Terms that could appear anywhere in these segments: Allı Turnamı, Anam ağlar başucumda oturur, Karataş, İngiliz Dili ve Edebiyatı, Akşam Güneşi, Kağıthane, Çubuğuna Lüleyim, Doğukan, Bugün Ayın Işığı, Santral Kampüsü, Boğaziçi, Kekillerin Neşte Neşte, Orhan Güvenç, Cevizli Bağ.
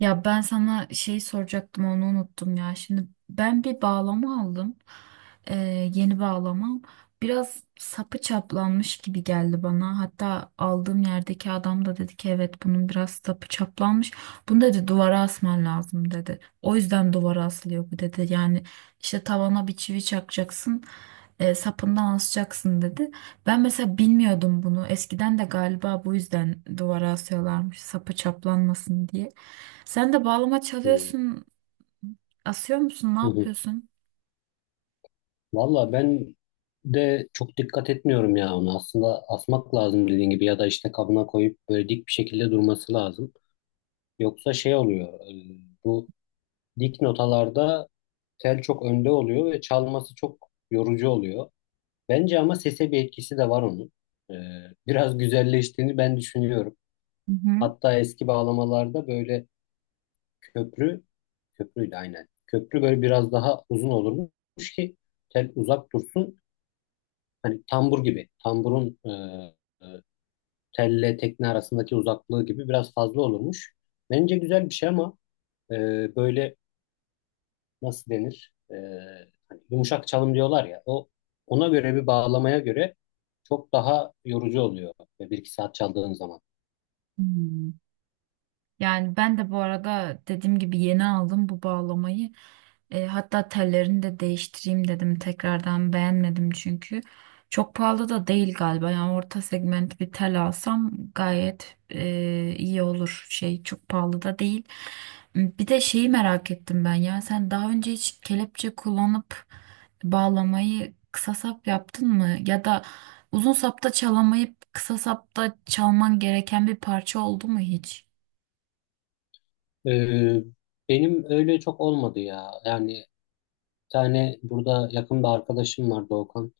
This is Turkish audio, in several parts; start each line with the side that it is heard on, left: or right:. right: Ya ben sana şey soracaktım onu unuttum ya. Şimdi ben bir bağlama aldım. Ee, yeni bağlamam. Biraz sapı çaplanmış gibi geldi bana. Hatta aldığım yerdeki adam da dedi ki evet bunun biraz sapı çaplanmış. Bunu dedi duvara asman lazım dedi. O yüzden duvara asılıyor bu dedi. Yani işte tavana bir çivi çakacaksın. Sapından asacaksın dedi. Ben mesela bilmiyordum bunu. Eskiden de galiba bu yüzden duvara asıyorlarmış sapı çaplanmasın diye. Sen de bağlama
left: Hı hı.
right: çalıyorsun. Asıyor musun? Ne
left: Hı.
right: yapıyorsun?
left: Valla ben de çok dikkat etmiyorum ya onu. Aslında asmak lazım dediğin gibi ya da işte kabına koyup böyle dik bir şekilde durması lazım. Yoksa şey oluyor. Bu dik notalarda tel çok önde oluyor ve çalması çok yorucu oluyor. Bence ama sese bir etkisi de var onun. E, Biraz güzelleştiğini ben düşünüyorum.
right: Hı hı.
left: Hatta eski bağlamalarda böyle köprü köprüyle aynen. Köprü böyle biraz daha uzun olurmuş ki tel uzak dursun. Hani tambur gibi tamburun e, telle tekne arasındaki uzaklığı gibi biraz fazla olurmuş. Bence güzel bir şey ama e, böyle nasıl denir? Hani yumuşak çalım diyorlar ya o, ona göre bir bağlamaya göre çok daha yorucu oluyor bir iki saat çaldığın zaman.
right: Hmm. Yani ben de bu arada dediğim gibi yeni aldım bu bağlamayı. Hatta tellerini de değiştireyim dedim tekrardan beğenmedim çünkü. Çok pahalı da değil galiba yani orta segment bir tel alsam gayet iyi olur şey çok pahalı da değil. Bir de şeyi merak ettim ben ya sen daha önce hiç kelepçe kullanıp bağlamayı kısa sap yaptın mı? Ya da uzun sapta çalamayıp kısa sapta çalman gereken bir parça oldu mu hiç?
left: E, Benim öyle çok olmadı ya. Yani bir tane burada yakın bir arkadaşım var, Doğukan.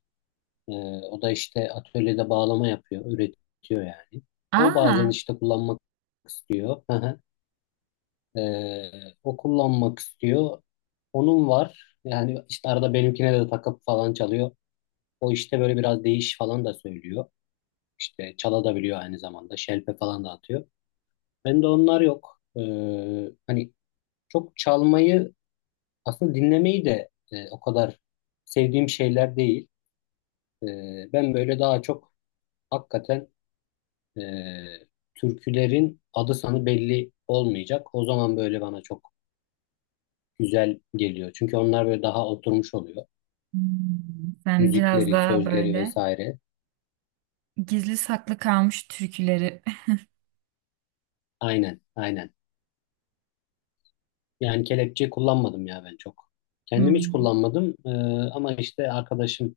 left: Ee, O da işte atölyede bağlama yapıyor, üretiyor yani. O bazen
right: Aa,
left: işte kullanmak istiyor. Hı hı. O kullanmak istiyor. Onun var. Yani işte arada benimkine de takıp falan çalıyor. O işte böyle biraz değiş falan da söylüyor. İşte çala da biliyor aynı zamanda. Şelpe falan da atıyor. Bende onlar yok. Hani çok çalmayı aslında dinlemeyi de o kadar sevdiğim şeyler değil. Ben böyle daha çok hakikaten e, türkülerin adı sanı belli olmayacak. O zaman böyle bana çok güzel geliyor. Çünkü onlar böyle daha oturmuş oluyor.
right: hmm, sen biraz
left: Müzikleri,
right: daha
left: sözleri
right: böyle
left: vesaire.
right: gizli saklı kalmış türküleri.
left: Aynen, aynen. Yani kelepçe kullanmadım ya ben çok. Kendim hiç
right: Hmm,
left: kullanmadım, ama işte arkadaşım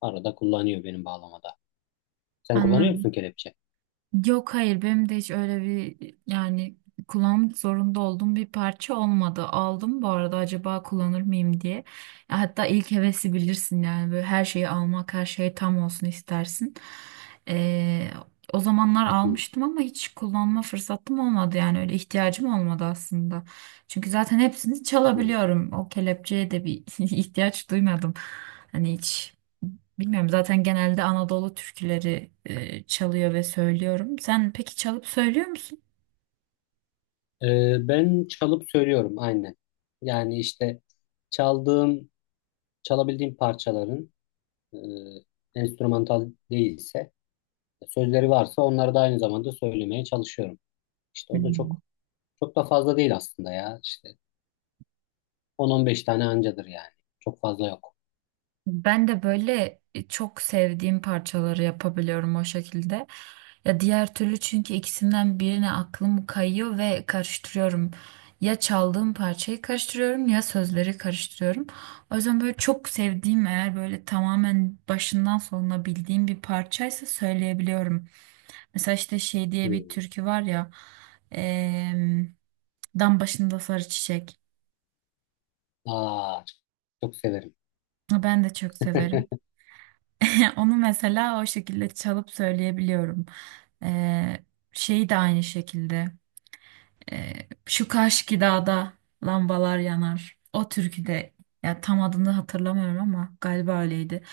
left: arada kullanıyor benim bağlamada. Sen kullanıyor musun
right: anladım.
left: kelepçe?
right: Yok hayır benim de hiç öyle bir yani kullanmak zorunda olduğum bir parça olmadı. Aldım bu arada acaba kullanır mıyım diye. Ya hatta ilk hevesi bilirsin yani böyle her şeyi almak her şey tam olsun istersin. Ee, O zamanlar
left: Hı hı,
right: almıştım ama hiç kullanma fırsatım olmadı yani öyle ihtiyacım olmadı aslında. Çünkü zaten hepsini
left: hı.
right: çalabiliyorum o kelepçeye de bir ihtiyaç duymadım. Hani hiç. Bilmiyorum zaten genelde Anadolu türküleri çalıyor ve söylüyorum. Sen peki çalıp söylüyor musun?
left: Ben çalıp söylüyorum aynen. Yani işte çaldığım, çalabildiğim parçaların e, enstrümantal değilse sözleri varsa onları da aynı zamanda söylemeye çalışıyorum. İşte o da
right: Hmm.
left: çok çok da fazla değil aslında ya. İşte 10-15 tane ancadır yani. Çok fazla yok.
right: Ben de böyle çok sevdiğim parçaları yapabiliyorum o şekilde. Ya diğer türlü çünkü ikisinden birine aklım kayıyor ve karıştırıyorum. Ya çaldığım parçayı karıştırıyorum ya sözleri karıştırıyorum. O yüzden böyle çok sevdiğim eğer böyle tamamen başından sonuna bildiğim bir parçaysa söyleyebiliyorum. Mesela işte şey diye bir
left: Hmm.
right: türkü var ya, eee, dam başında sarı çiçek.
left: Aa, çok çok severim.
right: Ben de çok severim. Onu mesela o şekilde çalıp söyleyebiliyorum. Ee, Şey de aynı şekilde. Şu Kaşki Dağ'da lambalar yanar. O türküde ya tam adını hatırlamıyorum ama galiba öyleydi.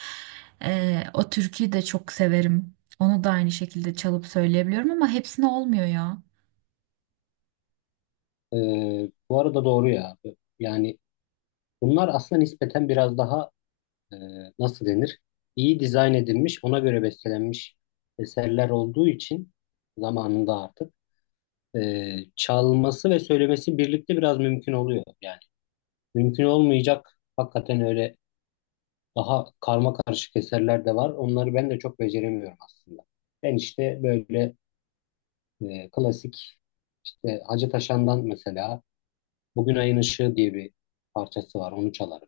right: O türküyü de çok severim. Onu da aynı şekilde çalıp söyleyebiliyorum ama hepsine olmuyor ya.
left: Bu arada doğru ya. Yani bunlar aslında nispeten biraz daha e, nasıl denir? İyi dizayn edilmiş, ona göre bestelenmiş eserler olduğu için zamanında artık e, çalması ve söylemesi birlikte biraz mümkün oluyor. Yani mümkün olmayacak hakikaten öyle. Daha karma karışık eserler de var. Onları ben de çok beceremiyorum aslında. Ben işte böyle klasik işte Hacı Taşan'dan mesela Bugün Ayın Işığı diye bir parçası var. Onu çalarım,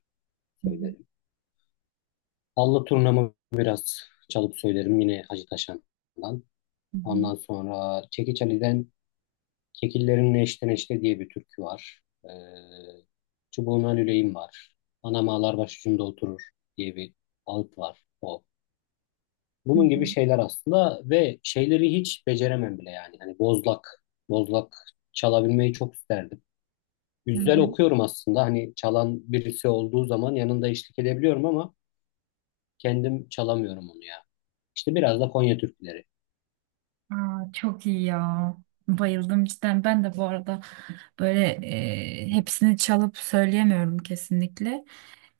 right: Hı hı,
left: söylerim. Allı Turnamı biraz çalıp söylerim yine Hacı Taşan'dan. Ondan sonra Çekiç Ali'den Kekillerin Neşte Neşte diye bir türkü var. Çubuğuna Lüleyim var. Anam ağlar başucumda oturur diye bir alt var. O.
right: hı hı,
left: Bunun
right: hı
left: gibi şeyler aslında ve şeyleri hiç beceremem bile yani. Hani bozlak, bozlak çalabilmeyi çok isterdim.
right: hı, hı
left: Güzel
right: hı.
left: okuyorum aslında. Hani çalan birisi olduğu zaman yanında eşlik edebiliyorum ama kendim çalamıyorum onu ya. İşte biraz da Konya türküleri.
right: Aa, çok iyi ya. Bayıldım cidden. Ben de bu arada böyle hepsini çalıp söyleyemiyorum kesinlikle.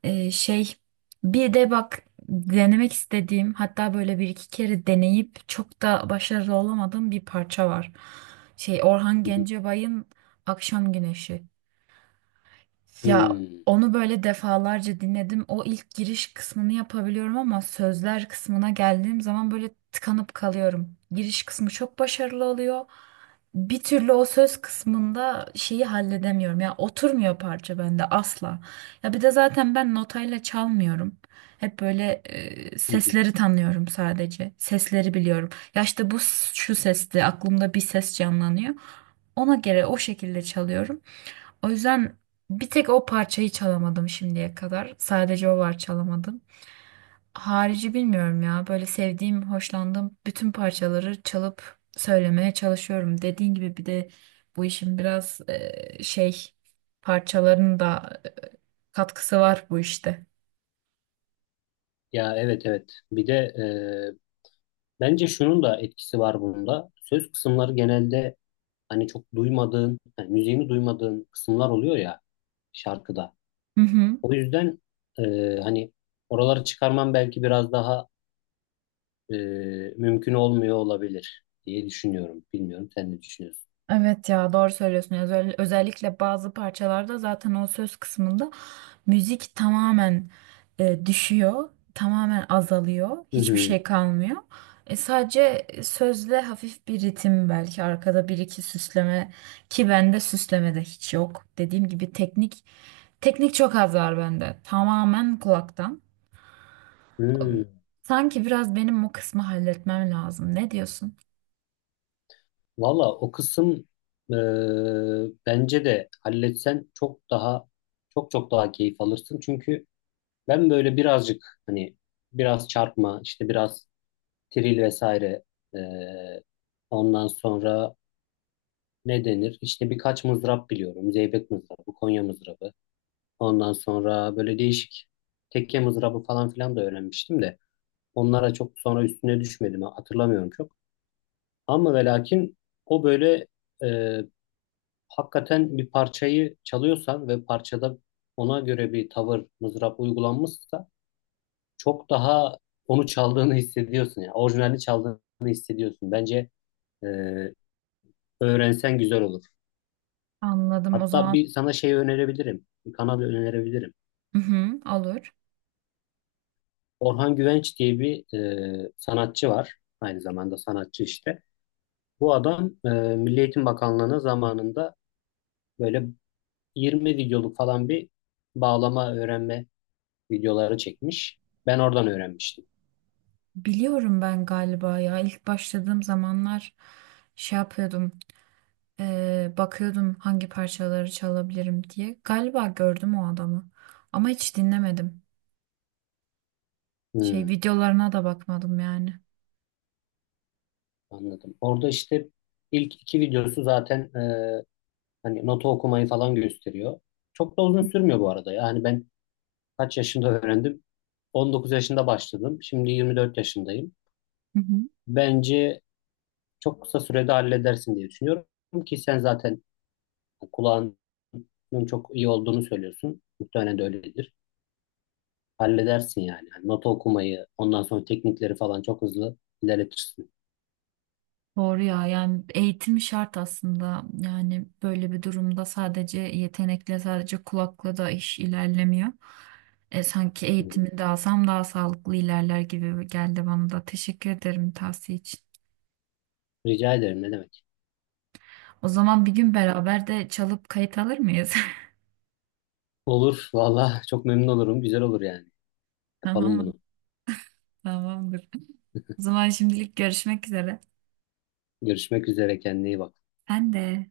right: Şey, bir de bak, denemek istediğim hatta böyle bir iki kere deneyip çok da başarılı olamadığım bir parça var. Şey Orhan
left: Hı hı.
right: Gencebay'ın Akşam Güneşi. Ya
left: Hmm.
right: onu böyle defalarca dinledim. O ilk giriş kısmını yapabiliyorum ama sözler kısmına geldiğim zaman böyle tıkanıp kalıyorum. Giriş kısmı çok başarılı oluyor. Bir türlü o söz kısmında şeyi halledemiyorum. Ya oturmuyor parça bende asla. Ya bir de zaten ben notayla çalmıyorum. Hep böyle
left: Hı hı.
right: sesleri tanıyorum sadece. Sesleri biliyorum. Ya işte bu şu sesti aklımda bir ses canlanıyor. Ona göre o şekilde çalıyorum. O yüzden bir tek o parçayı çalamadım şimdiye kadar. Sadece o var çalamadım. Harici bilmiyorum ya. Böyle sevdiğim, hoşlandığım bütün parçaları çalıp söylemeye çalışıyorum. Dediğin gibi bir de bu işin biraz şey parçaların da katkısı var bu işte.
left: Ya, evet evet. Bir de e, bence şunun da etkisi var bunda. Söz kısımları genelde hani çok duymadığın, hani müziğini duymadığın kısımlar oluyor ya şarkıda.
right: Hı hı.
left: O yüzden e, hani oraları çıkarmam belki biraz daha e, mümkün olmuyor olabilir diye düşünüyorum. Bilmiyorum, sen ne düşünüyorsun?
right: Evet ya doğru söylüyorsun. Özellikle bazı parçalarda zaten o söz kısmında müzik tamamen düşüyor, tamamen azalıyor,
left: Hı
right: hiçbir
left: hı.
right: şey kalmıyor. Sadece sözle hafif bir ritim belki arkada bir iki süsleme ki bende süsleme de hiç yok. Dediğim gibi teknik çok az var bende. Tamamen kulaktan.
left: Hı.
right: Sanki biraz benim o kısmı halletmem lazım. Ne diyorsun?
left: Valla o kısım e, bence de halletsen çok daha çok çok daha keyif alırsın. Çünkü ben böyle birazcık hani biraz çarpma işte biraz tril vesaire e, ondan sonra ne denir? İşte birkaç mızrap biliyorum. Zeybek mızrabı, Konya mızrabı. Ondan sonra böyle değişik tekke mızrabı falan filan da öğrenmiştim de onlara çok sonra üstüne düşmedim, hatırlamıyorum çok. Ama ve lakin o böyle e, hakikaten bir parçayı çalıyorsan ve parçada ona göre bir tavır mızrap uygulanmışsa çok daha onu çaldığını hissediyorsun, yani orijinalini çaldığını hissediyorsun. Bence e, öğrensen güzel olur.
right: Anladım o
left: Hatta
right: zaman.
left: bir sana şey önerebilirim. Bir kanal önerebilirim.
right: Hı hı, olur.
left: Orhan Güvenç diye bir sanatçı var. Aynı zamanda sanatçı işte. Bu adam Milli Eğitim Bakanlığı'na zamanında böyle 20 videoluk falan bir bağlama öğrenme videoları çekmiş. Ben oradan öğrenmiştim.
right: Biliyorum ben galiba ya ilk başladığım zamanlar şey yapıyordum, bakıyordum hangi parçaları çalabilirim diye galiba gördüm o adamı ama hiç dinlemedim, şey
left: Hmm,
right: videolarına da bakmadım yani.
left: anladım. Orada işte ilk iki videosu zaten hani nota okumayı falan gösteriyor. Çok da uzun sürmüyor bu arada. Yani ben kaç yaşında öğrendim? 19 yaşında başladım. Şimdi 24 yaşındayım.
right: Hı hı.
left: Bence çok kısa sürede halledersin diye düşünüyorum ki sen zaten kulağının çok iyi olduğunu söylüyorsun. Muhtemelen de öyledir. Halledersin yani. Yani nota okumayı, ondan sonra teknikleri falan çok hızlı ilerletirsin.
right: Doğru ya yani eğitim şart aslında yani böyle bir durumda sadece yetenekle sadece kulakla da iş ilerlemiyor. Sanki eğitimini de alsam daha sağlıklı ilerler gibi geldi bana da teşekkür ederim tavsiye için.
left: Rica ederim, ne demek.
right: O zaman bir gün beraber de çalıp kayıt alır mıyız?
left: Olur valla, çok memnun olurum. Güzel olur yani. Yapalım
right: Tamam,
left: bunu.
right: tamamdır. O zaman şimdilik görüşmek üzere.
left: Görüşmek üzere, kendine iyi bak.
right: Ben de.